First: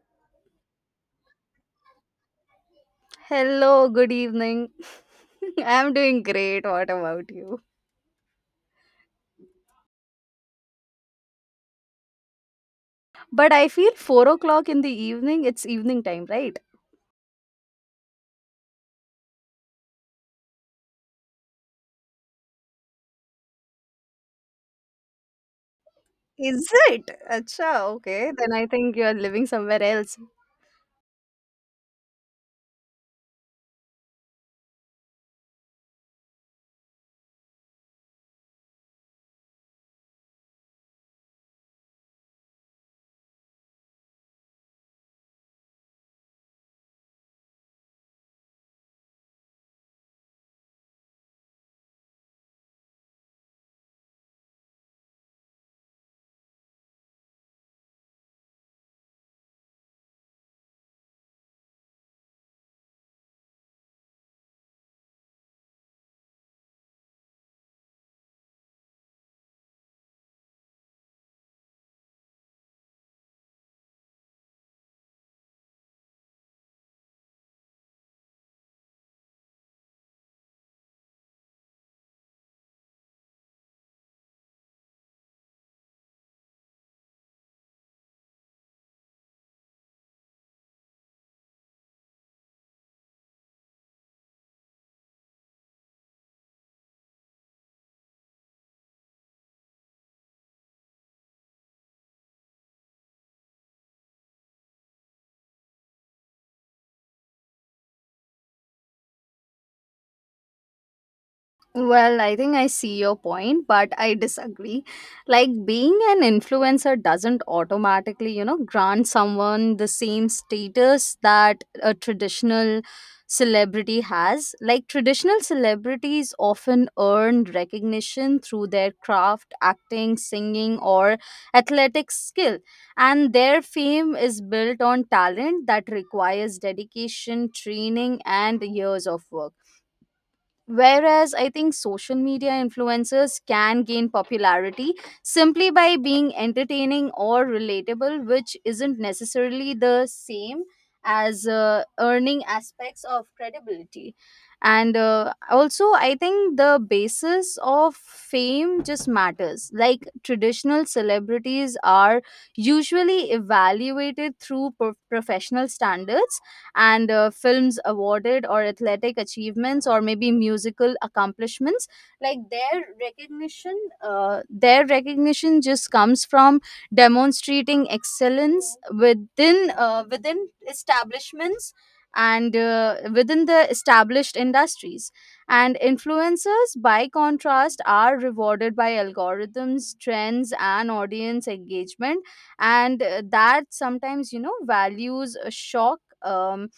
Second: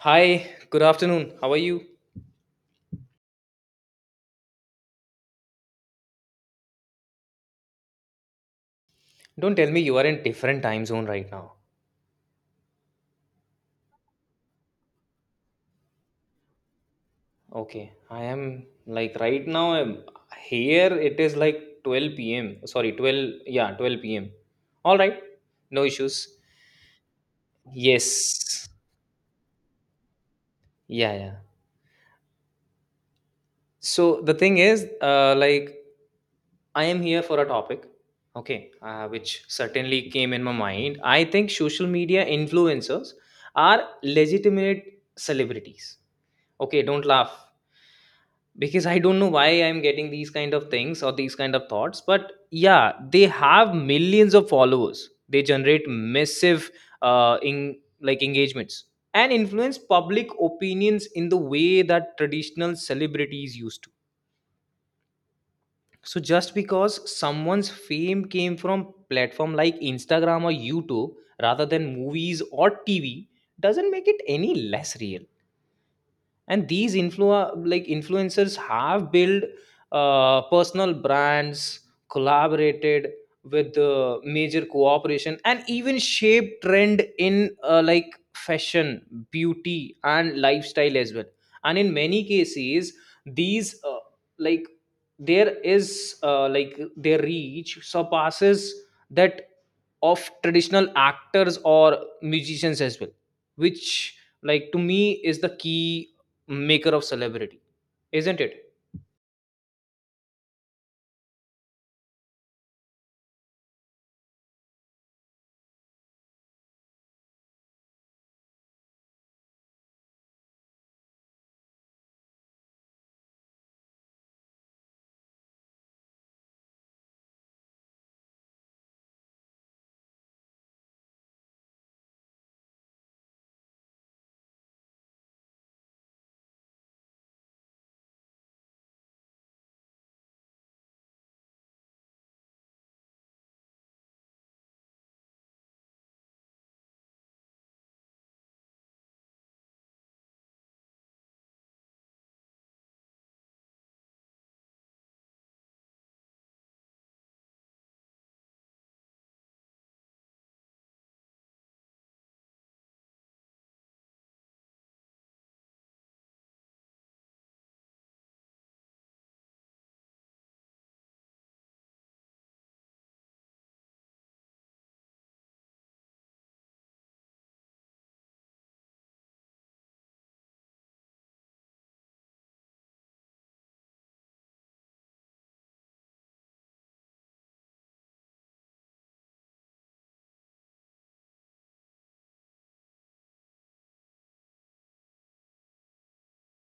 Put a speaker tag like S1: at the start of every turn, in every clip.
S1: Hi, good afternoon. How are you?
S2: Hello, good evening. I'm doing great. What about you?
S1: Don't tell me you are in different time zone right now.
S2: But I feel 4 o'clock in the evening, it's evening time, right?
S1: Okay, I am like right now I'm here. It is like 12 p.m. Sorry, 12, yeah, 12 p.m. All right. No issues.
S2: Is it? Acha, okay. Then I
S1: Yes.
S2: think you're living somewhere else.
S1: Yeah, yeah. So the thing is like I am here for a topic, okay, which certainly came in my mind. I think social media influencers are legitimate celebrities. Okay, don't laugh. Because I don't know why I'm getting these kind of things or these kind of thoughts, but yeah, they have millions of followers, they generate massive in like engagements and influence public opinions in the way that traditional celebrities used to. So just because someone's fame came from platform like Instagram or YouTube rather than movies or TV doesn't make it any less real. And these like influencers have built personal brands, collaborated with major cooperation, and even shape trend in like fashion, beauty and lifestyle as well. And in many cases, these like there is like their reach surpasses that of traditional actors or musicians as well, which like to me is the key maker of celebrity, isn't it?
S2: Well, I think I see your point, but I disagree. Like being an influencer doesn't automatically, you know, grant someone the same status that a traditional celebrity has. Like traditional celebrities often earn recognition through their craft, acting, singing, or athletic skill, and their fame is built on talent that requires dedication, training, and years of work. Whereas I think social media influencers can gain popularity simply by being entertaining or relatable, which isn't necessarily the same as earning aspects of credibility. And also, I think the basis of fame just matters. Like traditional celebrities are usually evaluated through professional standards and films awarded or athletic achievements or maybe musical accomplishments like their recognition just comes from demonstrating excellence within establishments and within the established industries, and influencers by contrast are rewarded by algorithms trends and audience engagement, and that sometimes, you know, values shock,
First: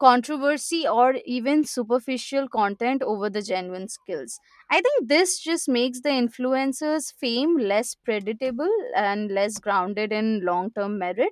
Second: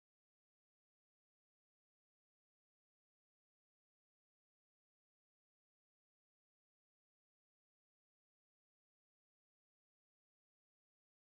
S2: controversy, or even superficial content over the genuine skills. I think this just makes the influencer's fame less predictable and less grounded in long term merit.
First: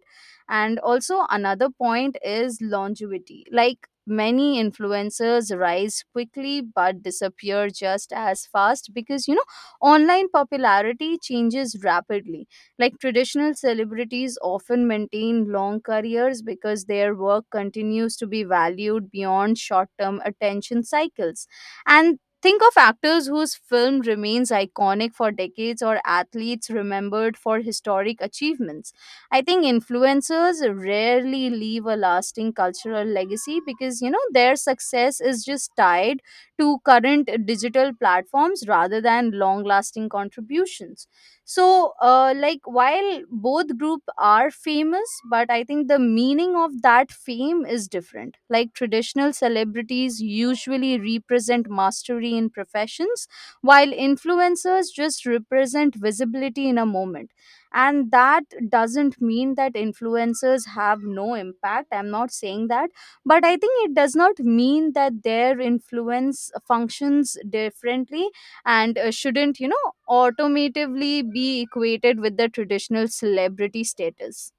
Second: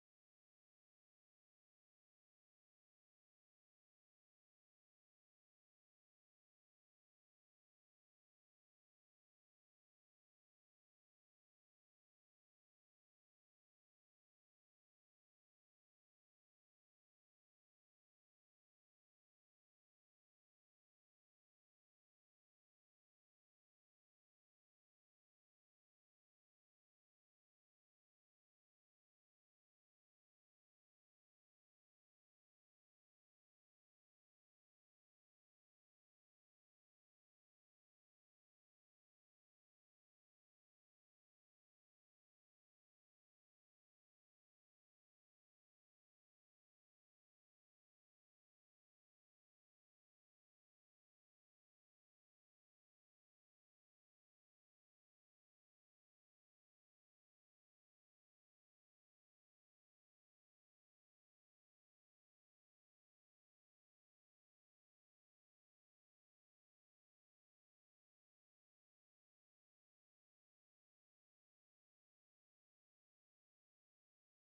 S2: And also, another point is longevity. Like, many influencers rise quickly but disappear just as fast because, you know, online popularity changes rapidly. Like traditional celebrities often maintain long careers because their work continues to be valued beyond short term attention cycles. And think of actors whose film remains iconic for decades or athletes remembered for historic achievements. I think influencers rarely leave a lasting cultural legacy because, you know, their success is just tied to current digital platforms rather than long lasting contributions. So like, while both group are famous, but I think the meaning of that fame is different. Like traditional celebrities usually represent mastery in professions, while influencers just represent visibility in a moment. And that doesn't mean that influencers have no impact, I'm not saying that, but I think it does not mean that their influence functions differently and shouldn't, you know, automatively be equated with the traditional celebrity status.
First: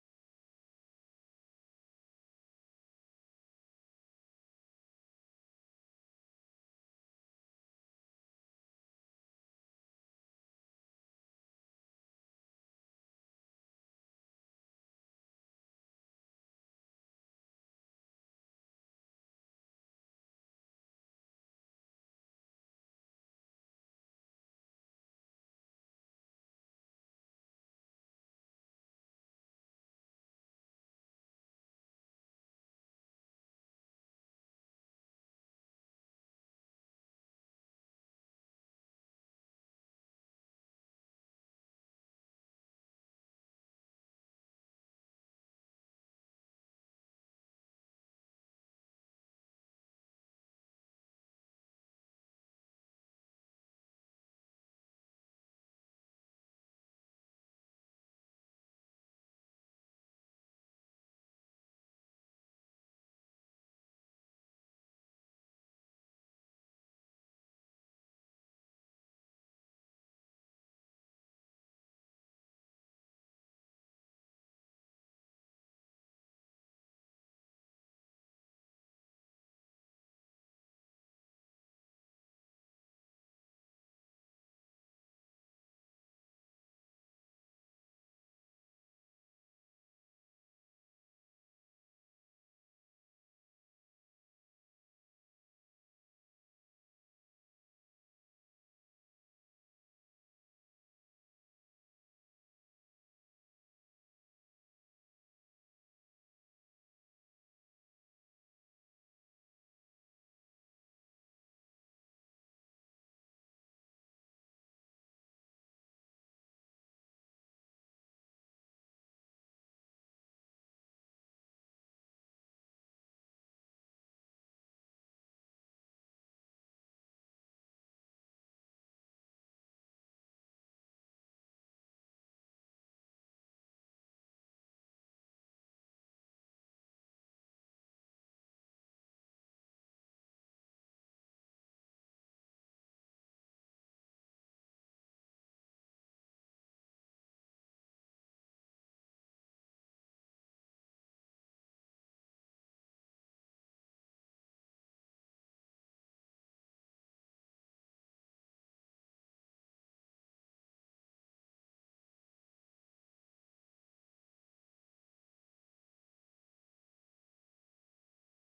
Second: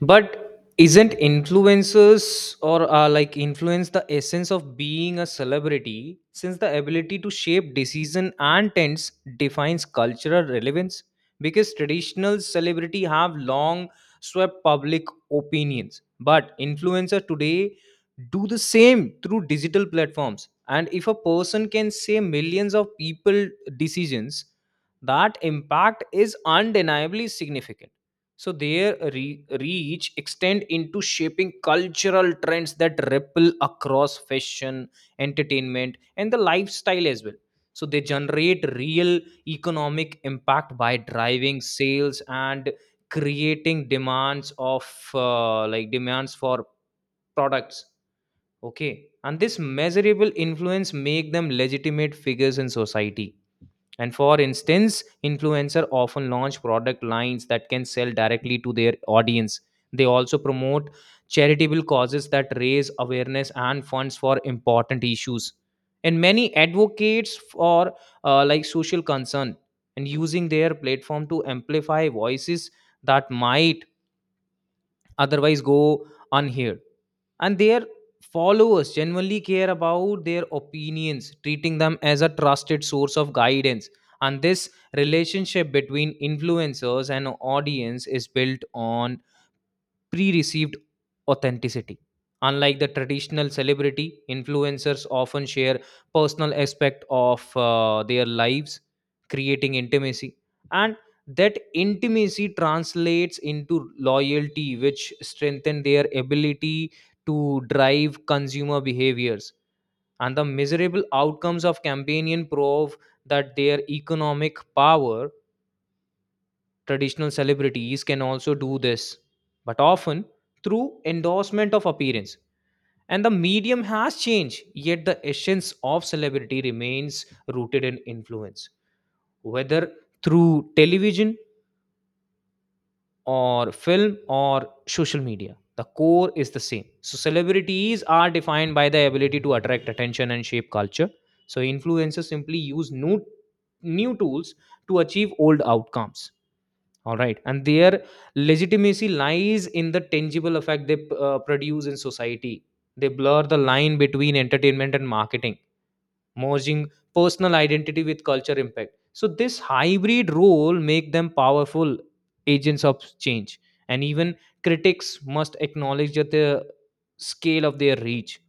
S1: But isn't influencers or like influence the essence of being a celebrity, since the ability to shape decision and trends defines cultural relevance? Because traditional celebrity have long swept public opinions, but influencer today do the same through digital platforms. And if a person can say millions of people decisions, that impact is undeniably significant. So their reach extend into shaping cultural trends that ripple across fashion, entertainment and the lifestyle as well. So they generate real economic impact by driving sales and creating demands of demands for products, okay, and this measurable influence make them legitimate figures in society. And for instance, influencer often launch product lines that can sell directly to their audience. They also promote charitable causes that raise awareness and funds for important issues. And many advocates for like social concern, and using their platform to amplify voices that might otherwise go unheard. And their followers genuinely care about their opinions, treating them as a trusted source of guidance. And this relationship between influencers and audience is built on pre-received authenticity. Unlike the traditional celebrity, influencers often share personal aspect of their lives, creating intimacy, and that intimacy translates into loyalty, which strengthen their ability to drive consumer behaviors. And the miserable outcomes of campaigning prove that their economic power. Traditional celebrities can also do this, but often through endorsement of appearance. And the medium has changed, yet the essence of celebrity remains rooted in influence, whether through television or film or social media. The core is the same. So celebrities are defined by the ability to attract attention and shape culture. So influencers simply use new tools to achieve old outcomes. All right. And their legitimacy lies in the tangible effect they produce in society. They blur the line between entertainment and marketing, merging personal identity with culture impact. So this hybrid role make them powerful agents of change. And even critics must acknowledge that the scale of their reach.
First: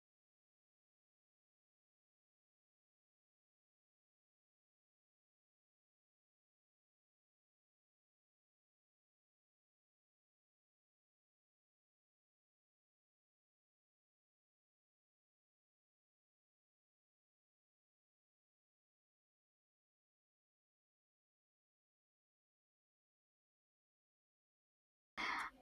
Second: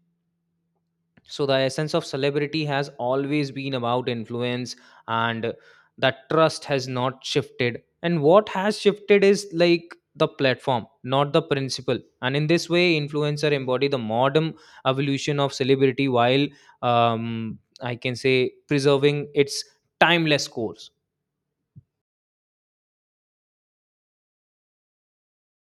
S1: So the essence of celebrity has always been about influence, and that trust has not shifted. And what has shifted is like the platform, not the principle. And in this way, influencer embody the modern evolution of celebrity while I can say preserving its timeless course.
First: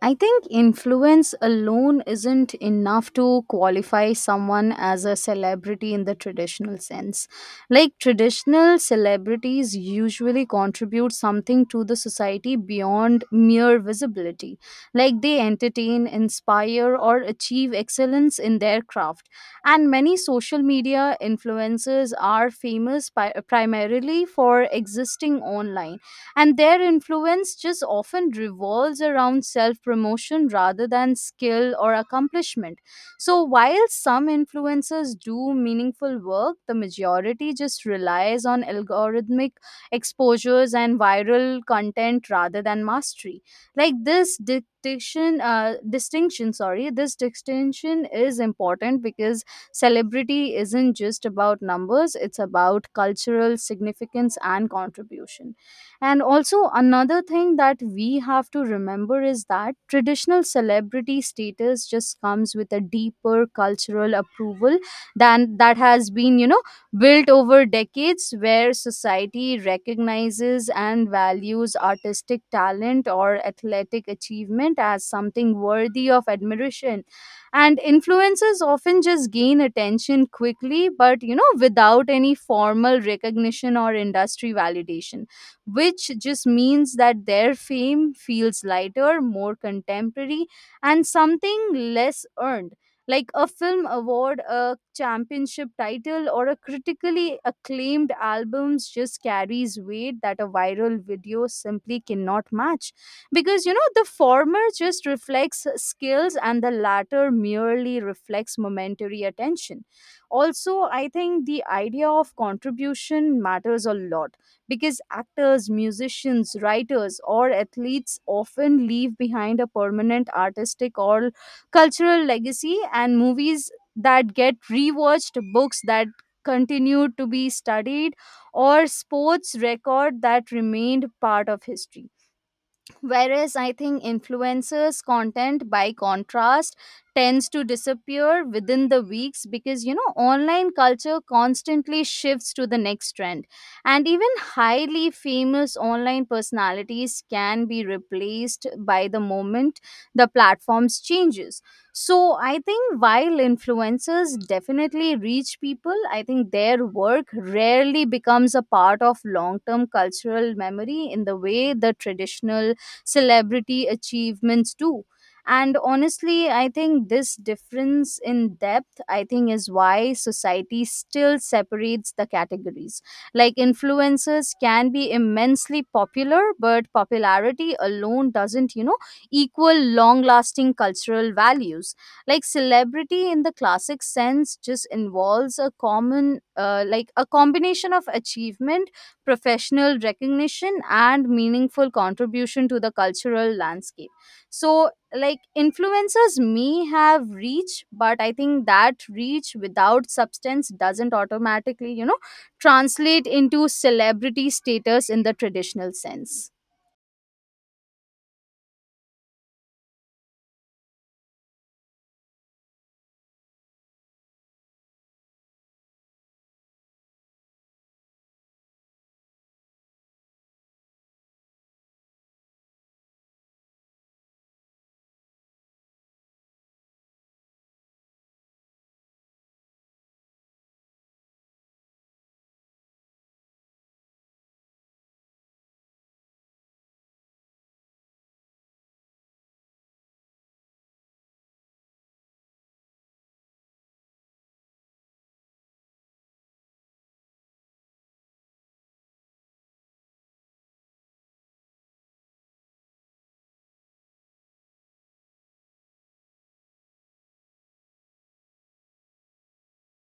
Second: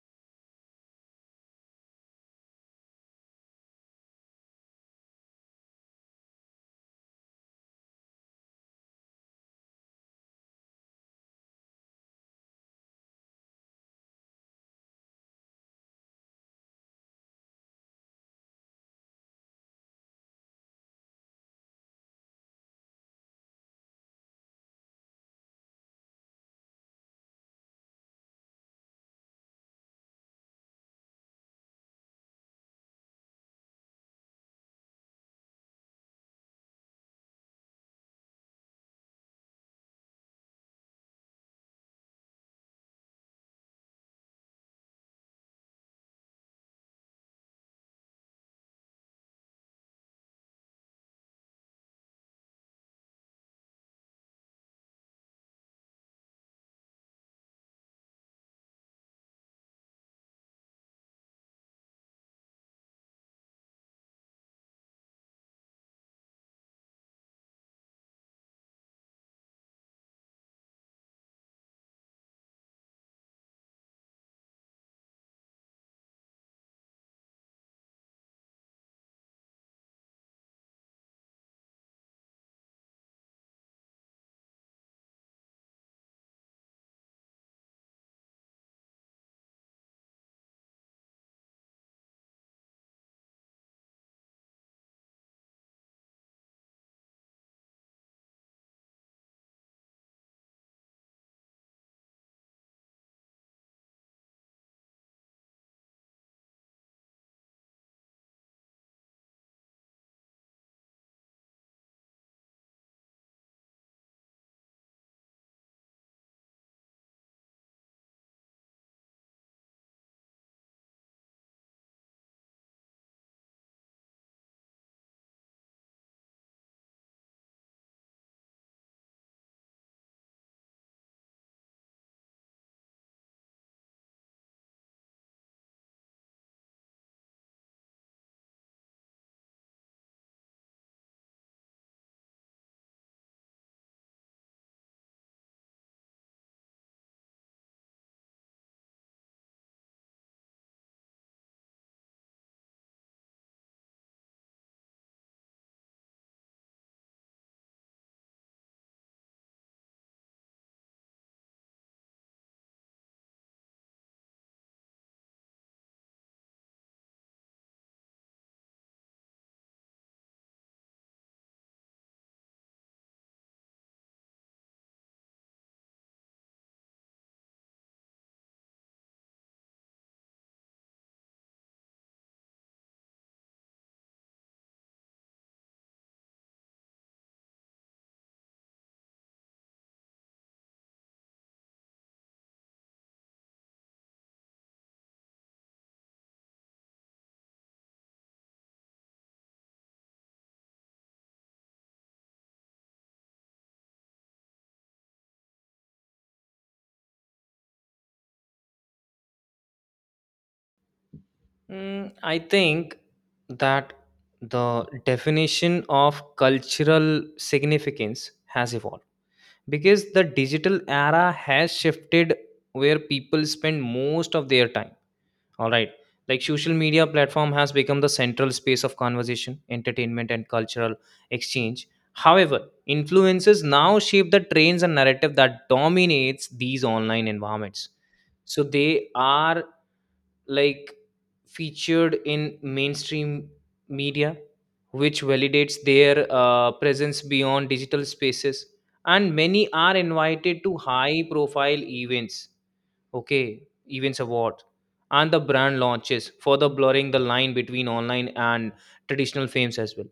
S2: I think influence alone isn't enough to qualify someone as a celebrity in the traditional sense. Like traditional celebrities usually contribute something to the society beyond mere visibility. Like they entertain, inspire, or achieve excellence in their craft. And many social media influencers are famous primarily for existing online, and their influence just often revolves around self promotion rather than skill or accomplishment. So, while some influencers do meaningful work, the majority just relies on algorithmic exposures and viral content rather than mastery. Like this distinction is important because celebrity isn't just about numbers, it's about cultural significance and contribution. And also, another thing that we have to remember is that traditional celebrity status just comes with a deeper cultural approval than that has been, you know, built over decades, where society recognizes and values artistic talent or athletic achievement as something worthy of admiration. And influencers often just gain attention quickly, but, you know, without any formal recognition or industry validation, which just means that their fame feels lighter, more contemporary, and something less earned. Like a film award, a championship title, or a critically acclaimed albums just carries weight that a viral video simply cannot match. Because, you know, the former just reflects skills and the latter merely reflects momentary attention. Also, I think the idea of contribution matters a lot because actors, musicians, writers, or athletes often leave behind a permanent artistic or cultural legacy, and movies that get rewatched, books that continue to be studied, or sports record that remained part of history. Whereas I think influencers content, by contrast, tends to disappear within the weeks because, you know, online culture constantly shifts to the next trend, and even highly famous online personalities can be replaced by the moment the platforms changes. So I think while influencers definitely reach people, I think their work rarely becomes a part of long term cultural memory in the way the traditional celebrity achievements too. And honestly, I think this difference in depth, I think, is why society still separates the categories. Like influencers can be immensely popular, but popularity alone doesn't, you know, equal long lasting cultural values. Like celebrity in the classic sense just involves a common like a combination of achievement, professional recognition, and meaningful contribution to the cultural landscape. So like, influencers may have reach, but I think that reach without substance doesn't automatically, you know, translate into celebrity status in the traditional sense.
S1: Mm, I think that the definition of cultural significance has evolved because the digital era has shifted where people spend most of their time, all right, like social media platform has become the central space of conversation, entertainment and cultural exchange. However, influences now shape the trends and narrative that dominates these online environments. So they are like featured in mainstream media, which validates their presence beyond digital spaces. And many are invited to high profile events, okay, events award and the brand launches, further blurring the line between online and traditional fames as well.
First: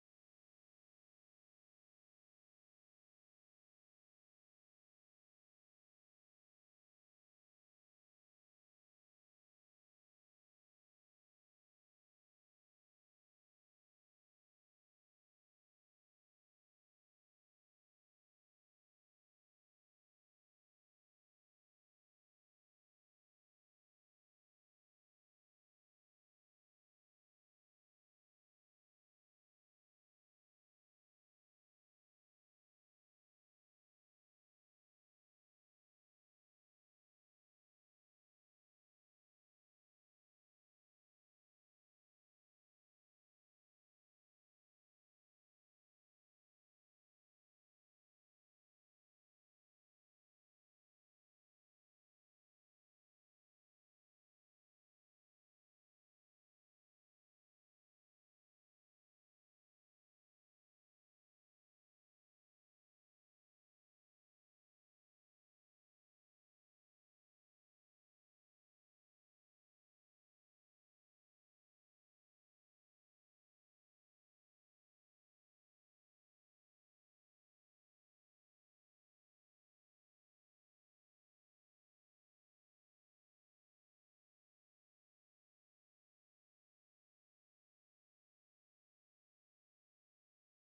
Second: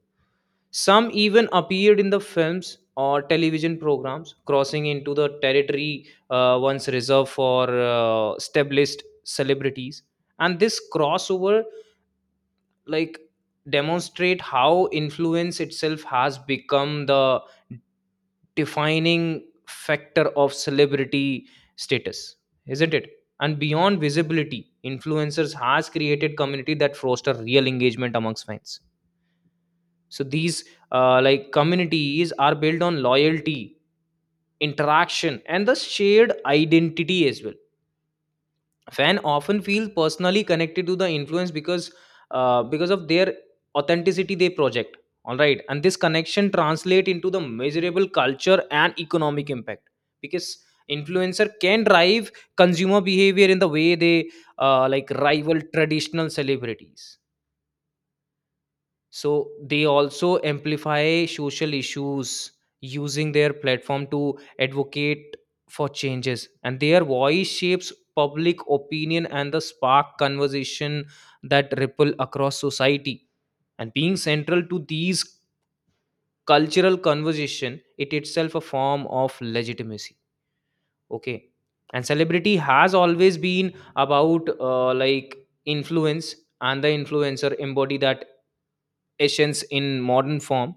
S1: Some even appeared in the films or television programs, crossing into the territory once reserved for established celebrities. And this crossover, like, demonstrate how influence itself has become the defining factor of celebrity status, isn't it? And beyond visibility, influencers has created community that foster real engagement amongst fans. So these like communities are built on loyalty, interaction and the shared identity as well. Fan often feel personally connected to the influence because of their authenticity they project. All right, and this connection translate into the measurable culture and economic impact, because influencer can drive consumer behavior in the way they like rival traditional celebrities. So they also amplify social issues, using their platform to advocate for changes, and their voice shapes public opinion and the spark conversation that ripple across society. And being central to these cultural conversation it itself a form of legitimacy, okay. And celebrity has always been about like influence, and the influencer embody that essence in modern form.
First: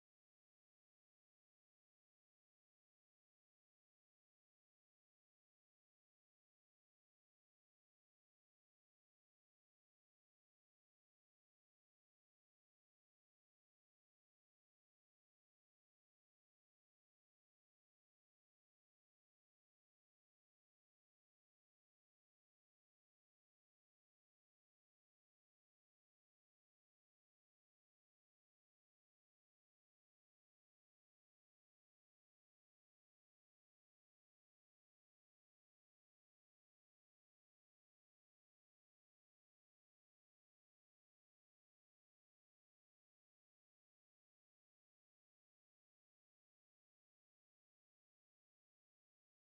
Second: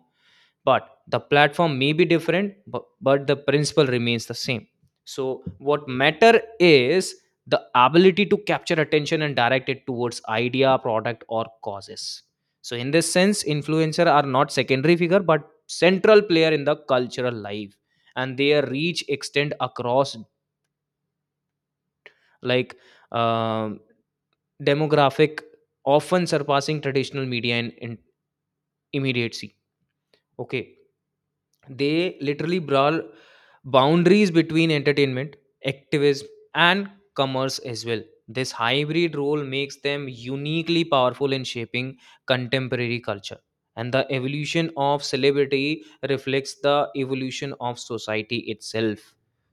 S1: But the platform may be different, but the principle remains the same. So what matter is the ability to capture attention and direct it towards idea, product or causes. So in this sense, influencer are not secondary figure but central player in the cultural life. And their reach extend across like um, demographic, often surpassing traditional media in immediacy, okay. They literally brawl boundaries between entertainment, activism, and commerce as well. This hybrid role makes them uniquely powerful in shaping contemporary culture. And the evolution of celebrity reflects the evolution of society itself.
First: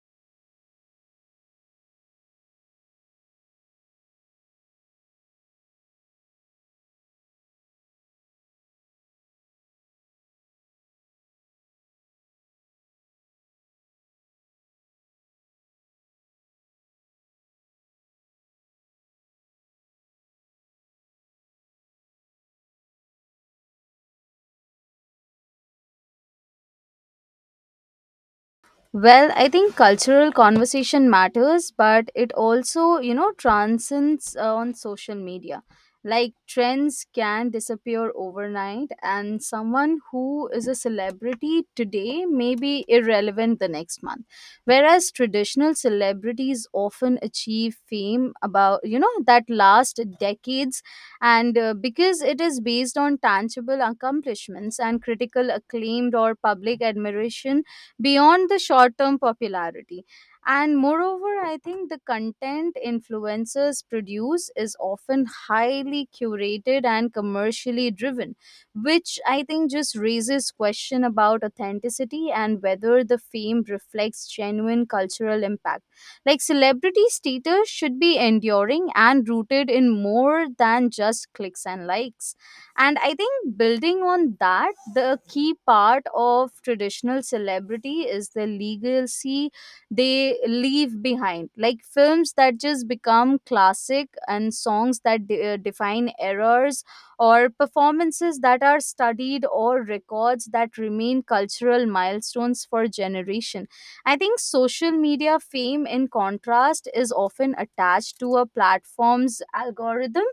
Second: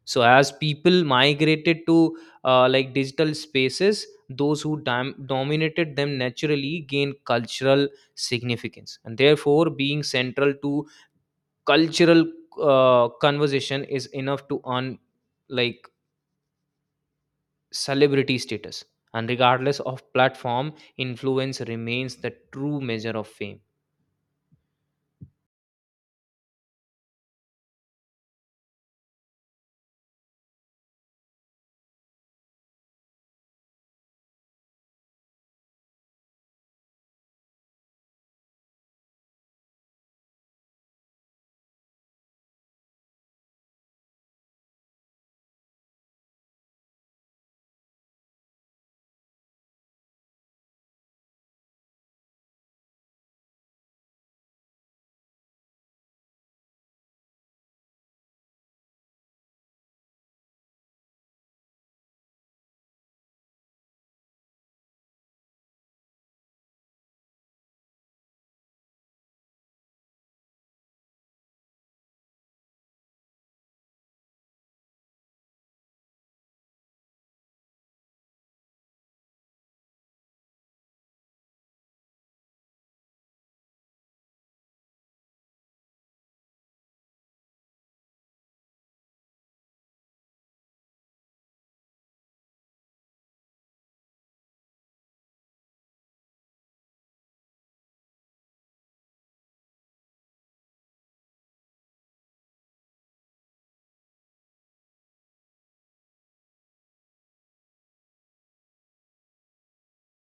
S1: So as people migrated to like digital spaces, those who dominated them naturally gained cultural significance. And therefore being central to cultural conversation is enough to earn like celebrity status, and regardless of platform, influence remains the true measure of fame.
S2: Well, I think cultural conversation matters, but it also, you know, transcends on social media. Like trends can disappear overnight, and someone who is a celebrity today may be irrelevant the next month. Whereas traditional celebrities often achieve fame about, you know, that last decades, and because it is based on tangible accomplishments and critical acclaimed or public admiration beyond the short term popularity. And moreover, I think the content influencers produce is often highly curated and commercially driven, which I think just raises question about authenticity and whether the fame reflects genuine cultural impact. Like celebrity status should be enduring and rooted in more than just clicks and likes. And I think building on that, the key part of traditional celebrity is the legacy they leave behind, like films that just become classic and songs that define errors, or performances that are studied, or records that remain cultural milestones for generation. I think social media fame, in contrast, is often attached to a platform's algorithm,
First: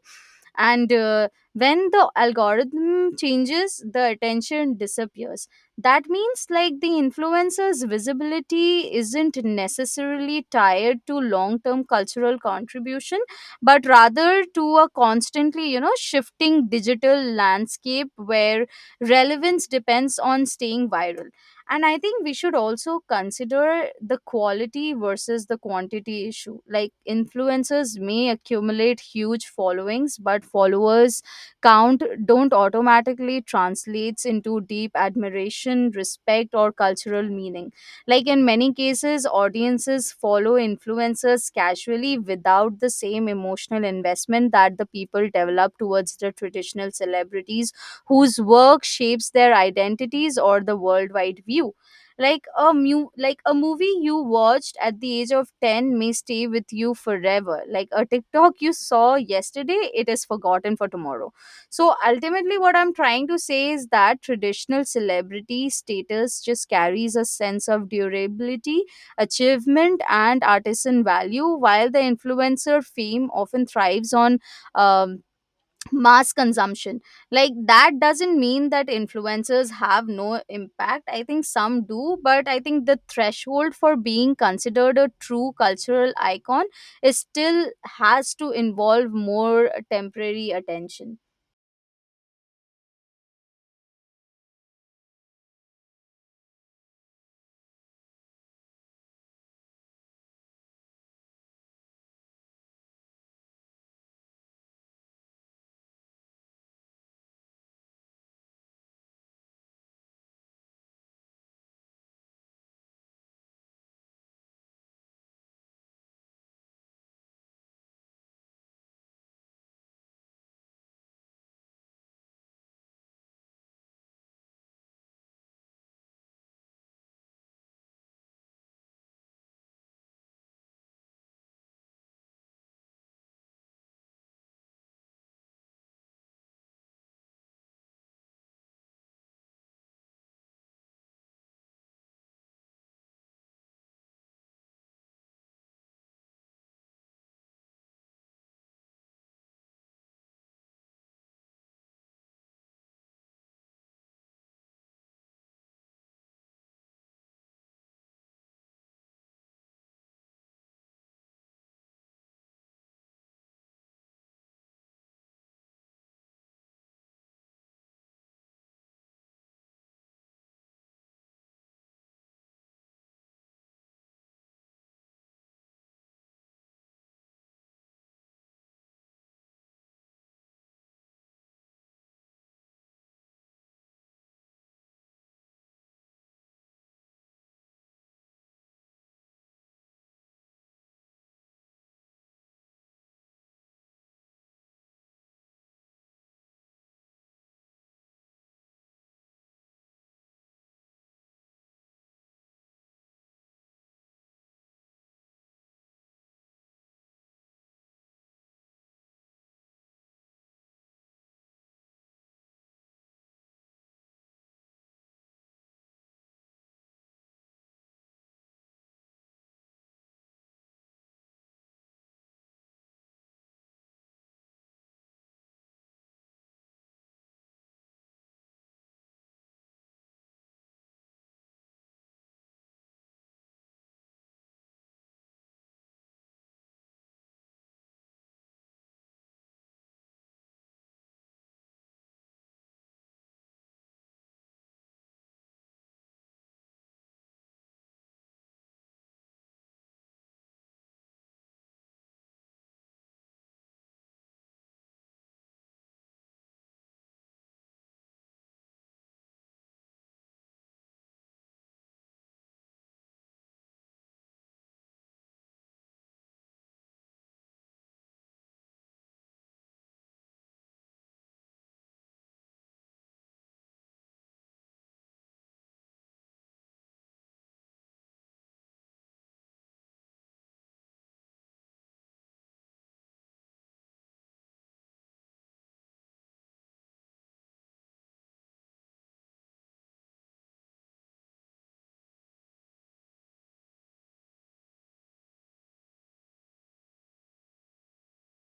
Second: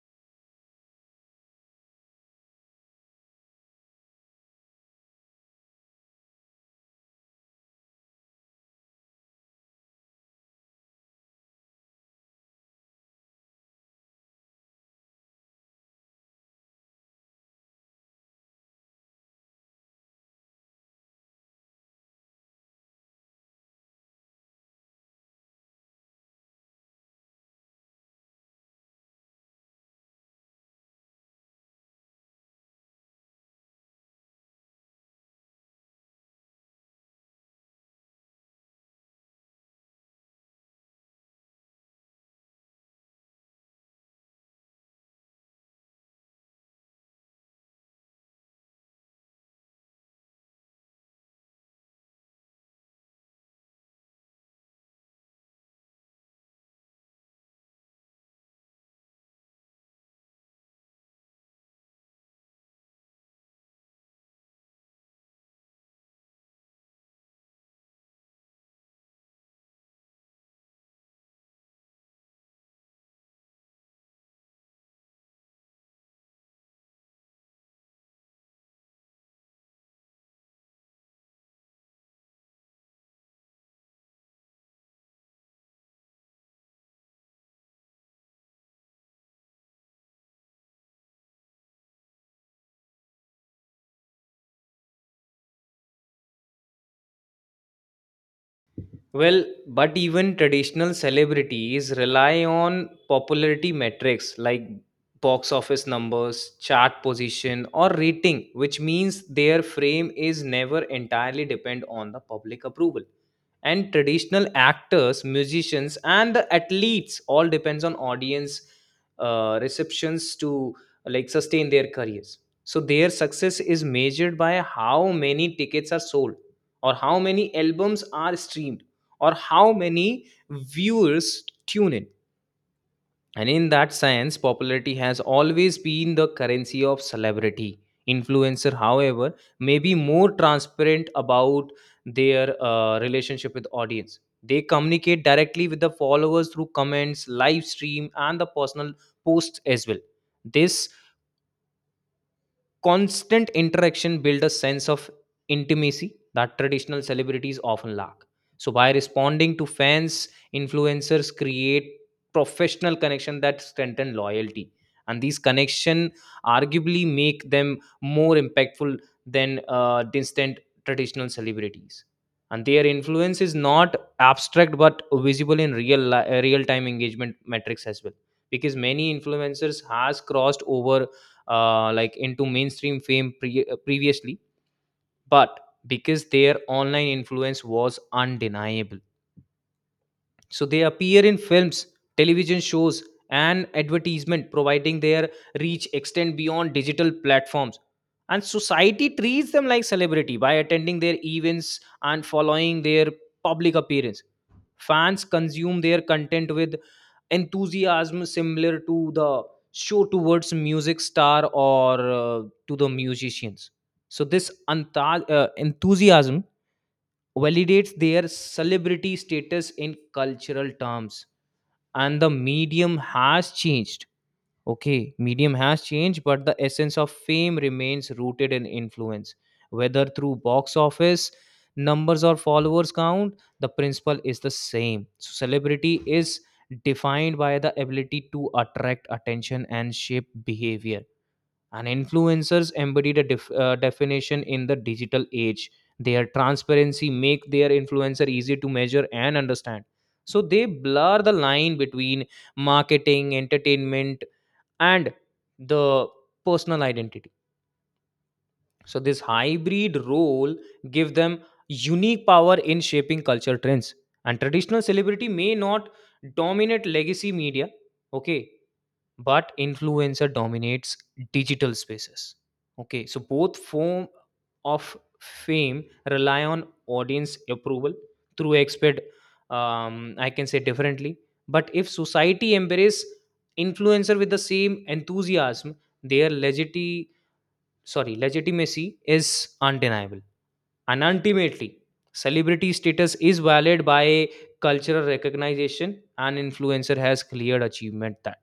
S2: and when the algorithm changes the attention disappears. That means like the influencer's visibility isn't necessarily tied to long-term cultural contribution, but rather to a constantly, you know, shifting digital landscape where relevance depends on staying viral. And I think we should also consider the quality versus the quantity issue. Like influencers may accumulate huge followings, but followers count don't automatically translates into deep admiration, respect, or cultural meaning. Like in many cases audiences follow influencers casually without the same emotional investment that the people develop towards the traditional celebrities whose work shapes their identities or the worldwide view. Like a movie you watched at the age of 10 may stay with you forever. Like a TikTok you saw yesterday, it is forgotten for tomorrow. So ultimately, what I'm trying to say is that traditional celebrity status just carries a sense of durability, achievement, and artisan value, while the influencer fame often thrives on um, mass consumption. Like that doesn't mean that influencers have no impact, I think some do, but I think the threshold for being considered a true cultural icon is still has to involve more temporary attention.
S1: Well, but even traditional celebrities rely on popularity metrics like box office numbers, chart position or rating, which means their fame is never entirely depend on the public approval. And traditional actors, musicians and the athletes all depends on audience receptions to like sustain their careers. So their success is measured by how many tickets are sold, or how many albums are streamed, or how many viewers tune in. And in that sense, popularity has always been the currency of celebrity. Influencer, however, may be more transparent about their relationship with audience. They communicate directly with the followers through comments, live stream, and the personal posts as well. This constant interaction build a sense of intimacy that traditional celebrities often lack. So by responding to fans, influencers create professional connection that strengthen loyalty, and these connection arguably make them more impactful than distant traditional celebrities. And their influence is not abstract but visible in real time engagement metrics as well, because many influencers has crossed over like into mainstream fame previously, but because their online influence was undeniable. So they appear in films, television shows and advertisement, providing their reach extend beyond digital platforms. And society treats them like celebrity by attending their events and following their public appearance. Fans consume their content with enthusiasm similar to the show towards music star or to the musicians. So this enthusiasm validates their celebrity status in cultural terms. And the medium has changed. Okay, medium has changed, but the essence of fame remains rooted in influence. Whether through box office, numbers, or followers count, the principle is the same. So celebrity is defined by the ability to attract attention and shape behavior. And influencers embody the definition in the digital age. Their transparency make their influencer easy to measure and understand. So they blur the line between marketing, entertainment, and the personal identity. So this hybrid role give them unique power in shaping culture trends. And traditional celebrity may not dominate legacy media, okay, but influencer dominates digital spaces, okay. So both form of fame rely on audience approval through expert, I can say differently. But if society embrace influencer with the same enthusiasm, their legiti- sorry legitimacy is undeniable. And ultimately, celebrity status is valid by cultural recognition, and influencer has cleared achievement that.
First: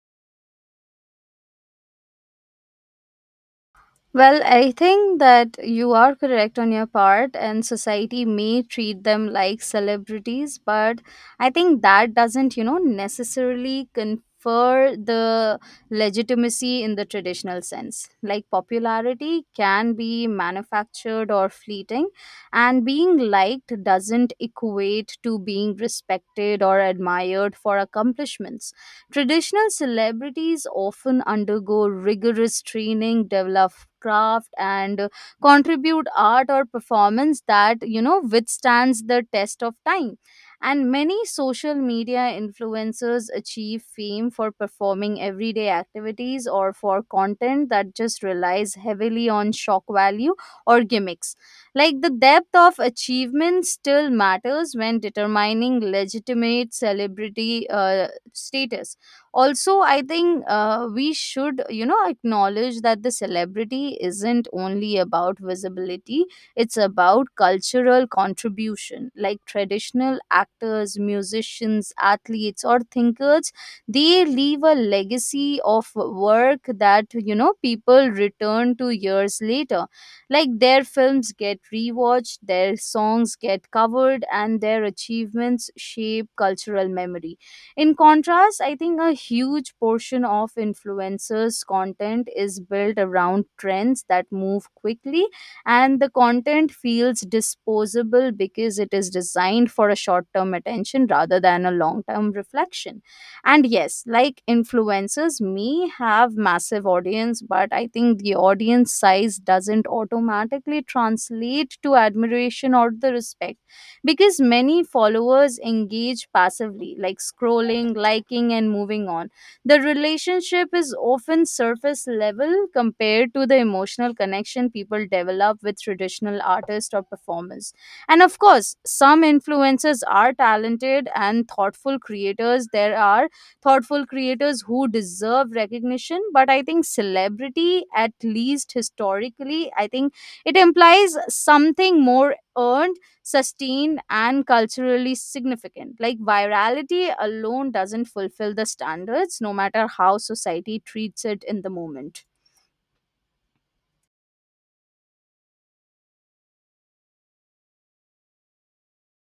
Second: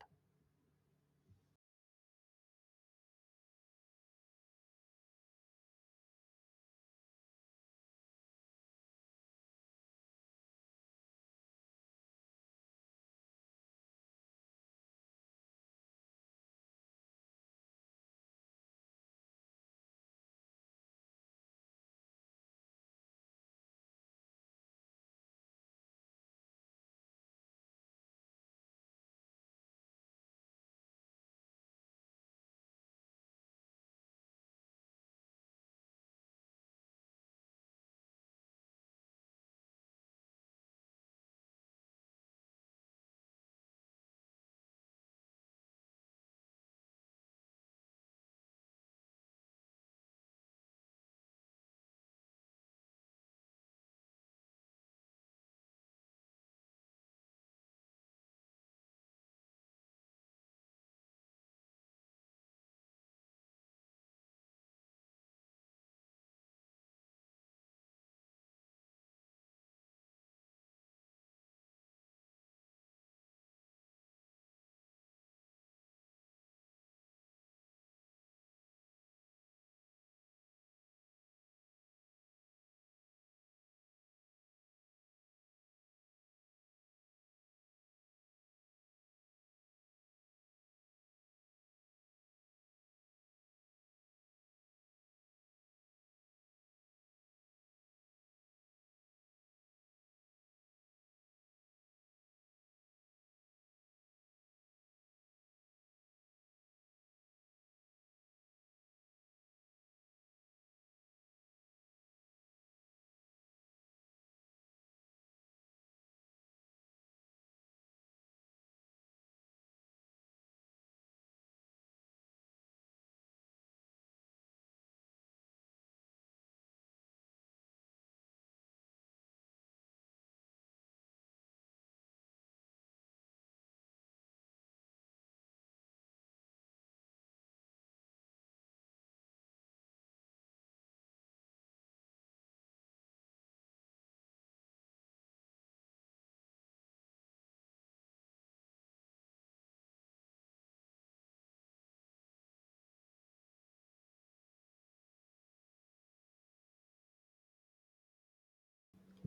S2: Well, I think that you are correct on your part, and society may treat them like celebrities, but I think that doesn't, you know, necessarily confer the legitimacy in the traditional sense. Like, popularity can be manufactured or fleeting, and being liked doesn't equate to being respected or admired for accomplishments. Traditional celebrities often undergo rigorous training, develop craft, and contribute art or performance that, you know, withstands the test of time. And many social media influencers achieve fame for performing everyday activities or for content that just relies heavily on shock value or gimmicks. Like the depth of achievement still matters when determining legitimate celebrity status. Also, I think we should, you know, acknowledge that the celebrity isn't only about visibility, it's about cultural contribution. Like traditional actors, musicians, athletes, or thinkers, they leave a legacy of work that, you know, people return to years later. Like their films get rewatched, their songs get covered, and their achievements shape cultural memory. In contrast, I think a huge portion of influencers' content is built around trends that move quickly, and the content feels disposable because it is designed for a short term attention rather than a long term reflection. And yes, like influencers may have massive audience, but I think the audience size doesn't automatically translate to admiration or the respect, because many followers engage passively, like scrolling, liking, and moving on. The relationship is often surface level compared to the emotional connection people develop with traditional artists or performers. And of course, some influencers are talented and thoughtful creators. There are thoughtful creators who deserve recognition, but I think celebrity, at least historically, I think it implies something more earned, sustained, and culturally significant. Like virality alone doesn't fulfill the standards, no matter how society treats it in the moment.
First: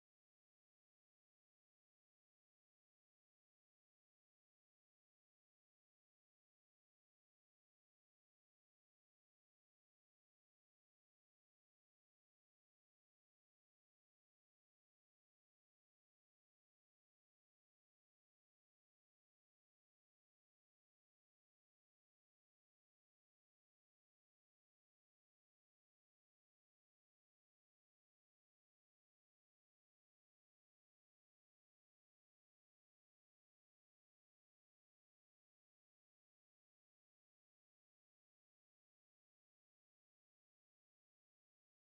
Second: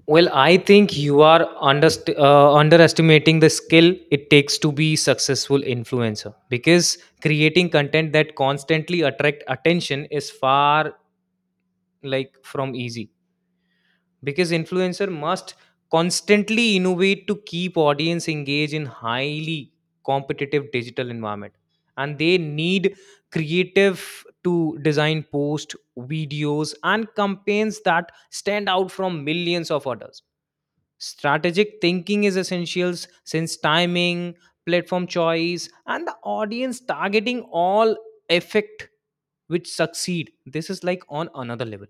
S1: Well, I think you are underestimating the skill it takes to be successful influencer, because creating content that constantly attract attention is far like from easy, because influencer must constantly innovate to keep audience engaged in highly competitive digital environment. And they need creative to design post, videos and campaigns that stand out from millions of others. Strategic thinking is essential since timing, platform choice, and the audience targeting all affect which succeed. This is like on another level.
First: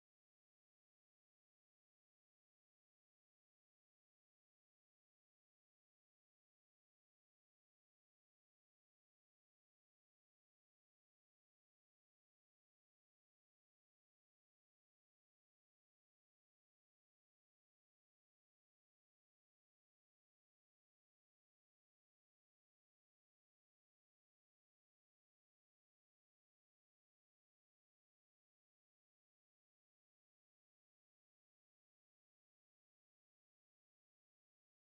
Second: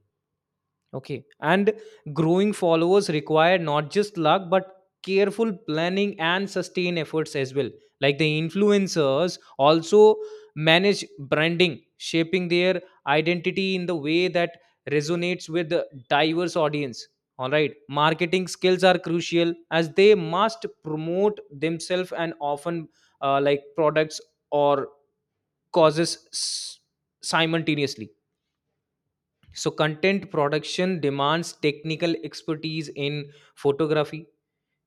S1: Okay. And growing followers require not just luck, but careful planning and sustained efforts as well. Like the influencers also manage branding, shaping their identity in the way that resonates with the diverse audience. All right. Marketing skills are crucial as they must promote themselves and often like products or causes s- simultaneously. So content production demands technical expertise in photography,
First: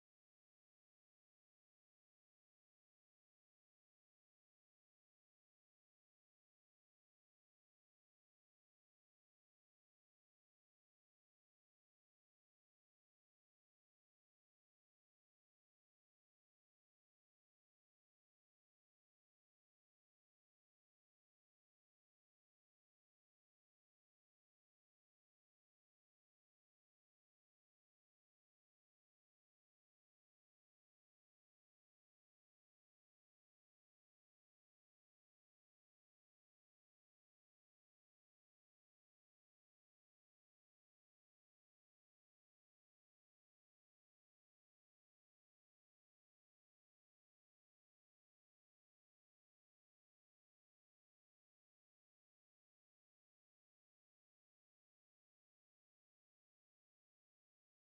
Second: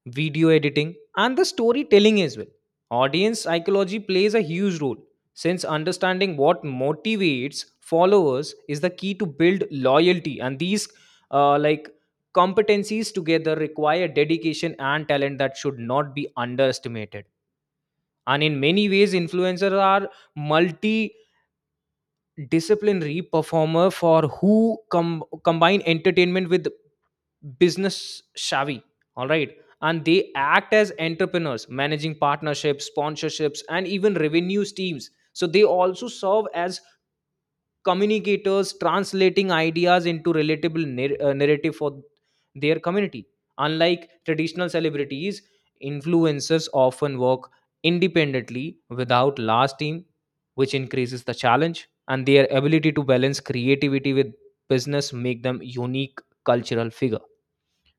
S1: video editing, and the storytelling as well. Audience psychology plays a huge role since understanding what motivates followers is the key to build loyalty, and these like competencies together require dedication and talent that should not be underestimated. And in many ways, influencers are multi disciplinary performer for who combine entertainment with business savvy. All right. And they act as entrepreneurs managing partnerships, sponsorships and even revenues teams. So they also serve as communicators, translating ideas into relatable narrative for their community. Unlike traditional celebrities, influencers often work independently without large team, which increases the challenge, and their ability to balance creativity with business make them unique cultural figure.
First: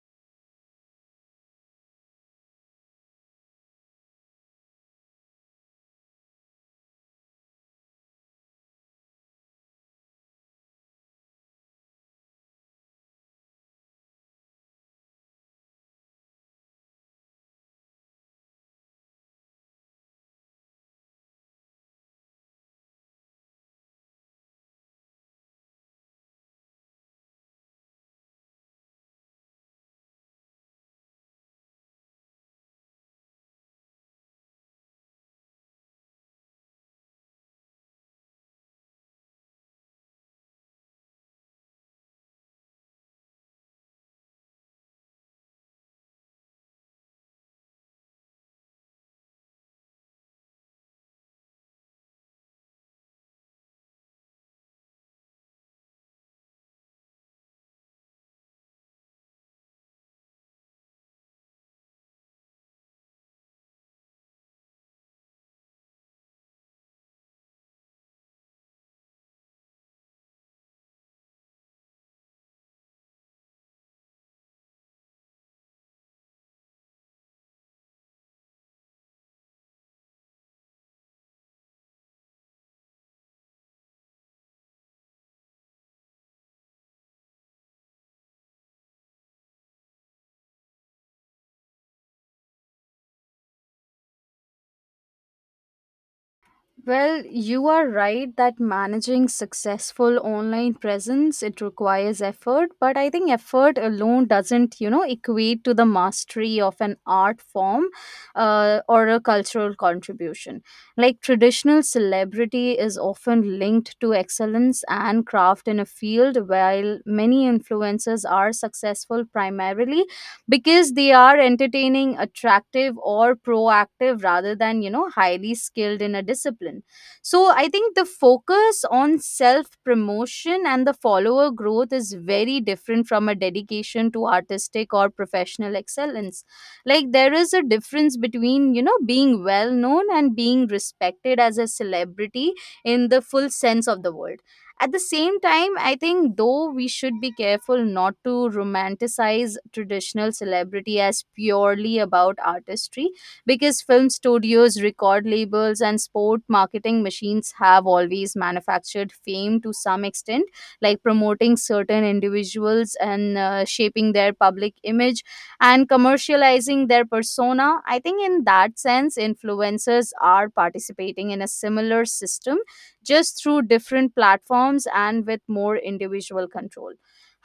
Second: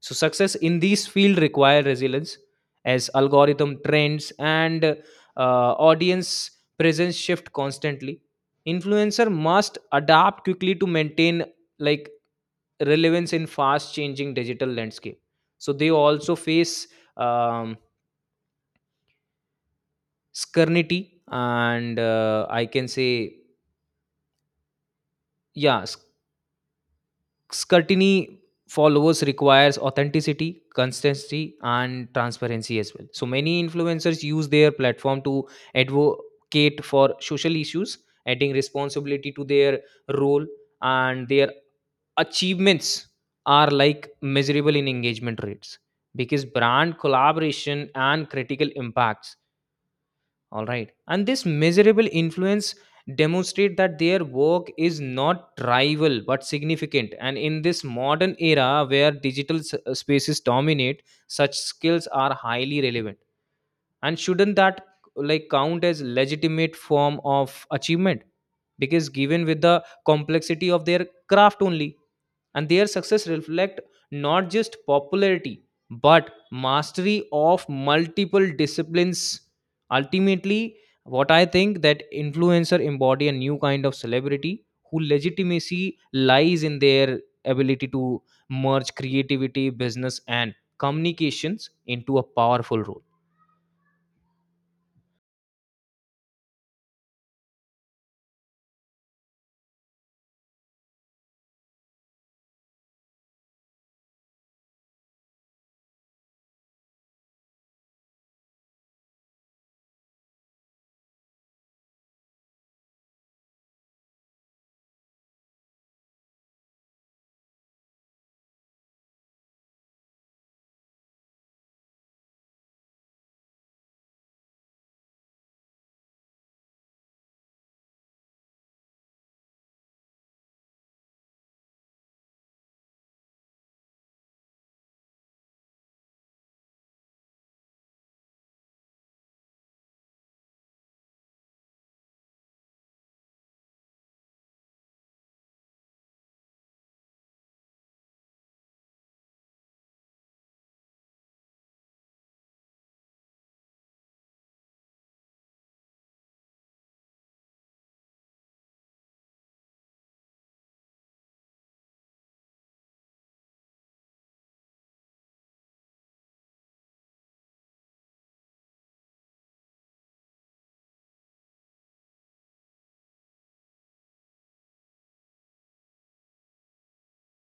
S1: So success in these field require resilience as algorithm trends and audience presence shift constantly. Influencer must adapt quickly to maintain like relevance in fast changing digital landscape. So they also face um, scrutiny and I can say yeah scrutiny. Followers requires authenticity, consistency and transparency as well. So many influencers use their platform to advocate for social issues, adding responsibility to their role. And their achievements are like measurable in engagement rates, because brand collaboration and critical impacts. All right, and this measurable influence demonstrate that their work is not trivial but significant. And in this modern era where spaces dominate, such skills are highly relevant. And shouldn't that like count as legitimate form of achievement? Because given with the complexity of their craft only, and their success reflect not just popularity but mastery of multiple disciplines. Ultimately, what I think that influencer embody a new kind of celebrity who legitimacy lies in their ability to merge creativity, business and communications into a powerful role.
S2: Well, you are right that managing successful online presence it requires effort, but I think effort alone doesn't, you know, equate to the mastery of an art form or a cultural contribution. Like traditional celebrity is often linked to excellence and craft in a field, while many influencers are successful primarily because they are entertaining, attractive, or proactive rather than, you know, highly skilled in a discipline. So I think the focus on self promotion and the follower growth is very different from a dedication to artistic or professional excellence. Like there is a difference between, you know, being well known and being respected as a celebrity in the full sense of the word. At the same time, I think though we should be careful not to romanticize traditional celebrity as purely about artistry, because film studios, record labels, and sport marketing machines have always manufactured fame to some extent, like promoting certain individuals and shaping their public image and commercializing their persona. I think in that sense, influencers are participating in a similar system, just through different platforms and with more individual control.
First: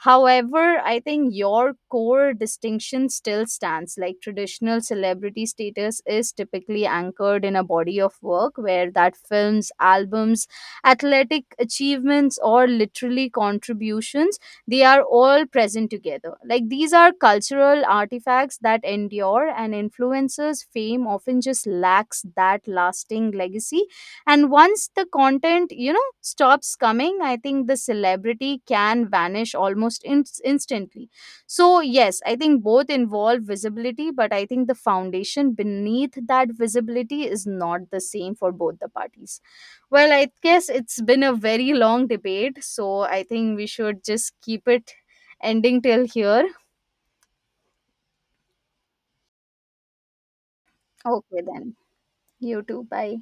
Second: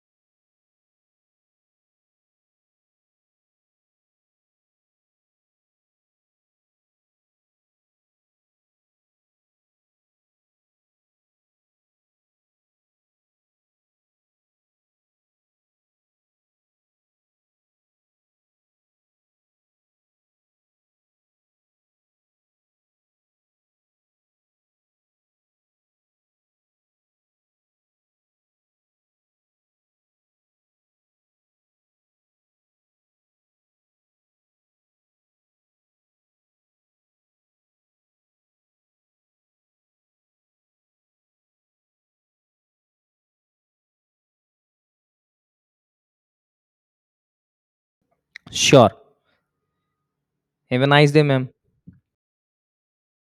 S2: However, I think your core distinction still stands. Like traditional celebrity status is typically anchored in a body of work, where that films, albums, athletic achievements, or literally contributions, they are all present together. Like these are cultural artifacts that endure, and influencers' fame often just lacks that lasting legacy, and once the content, you know, stops coming, I think the celebrity can vanish almost instantly. So yes, I think both involve visibility, but I think the foundation beneath that visibility is not the same for both the parties. Well, I guess it's been a very long debate, so I think we should just keep it ending till here.
S1: Sure. Have a nice day,
S2: Okay
S1: ma'am.
S2: then, you too, bye.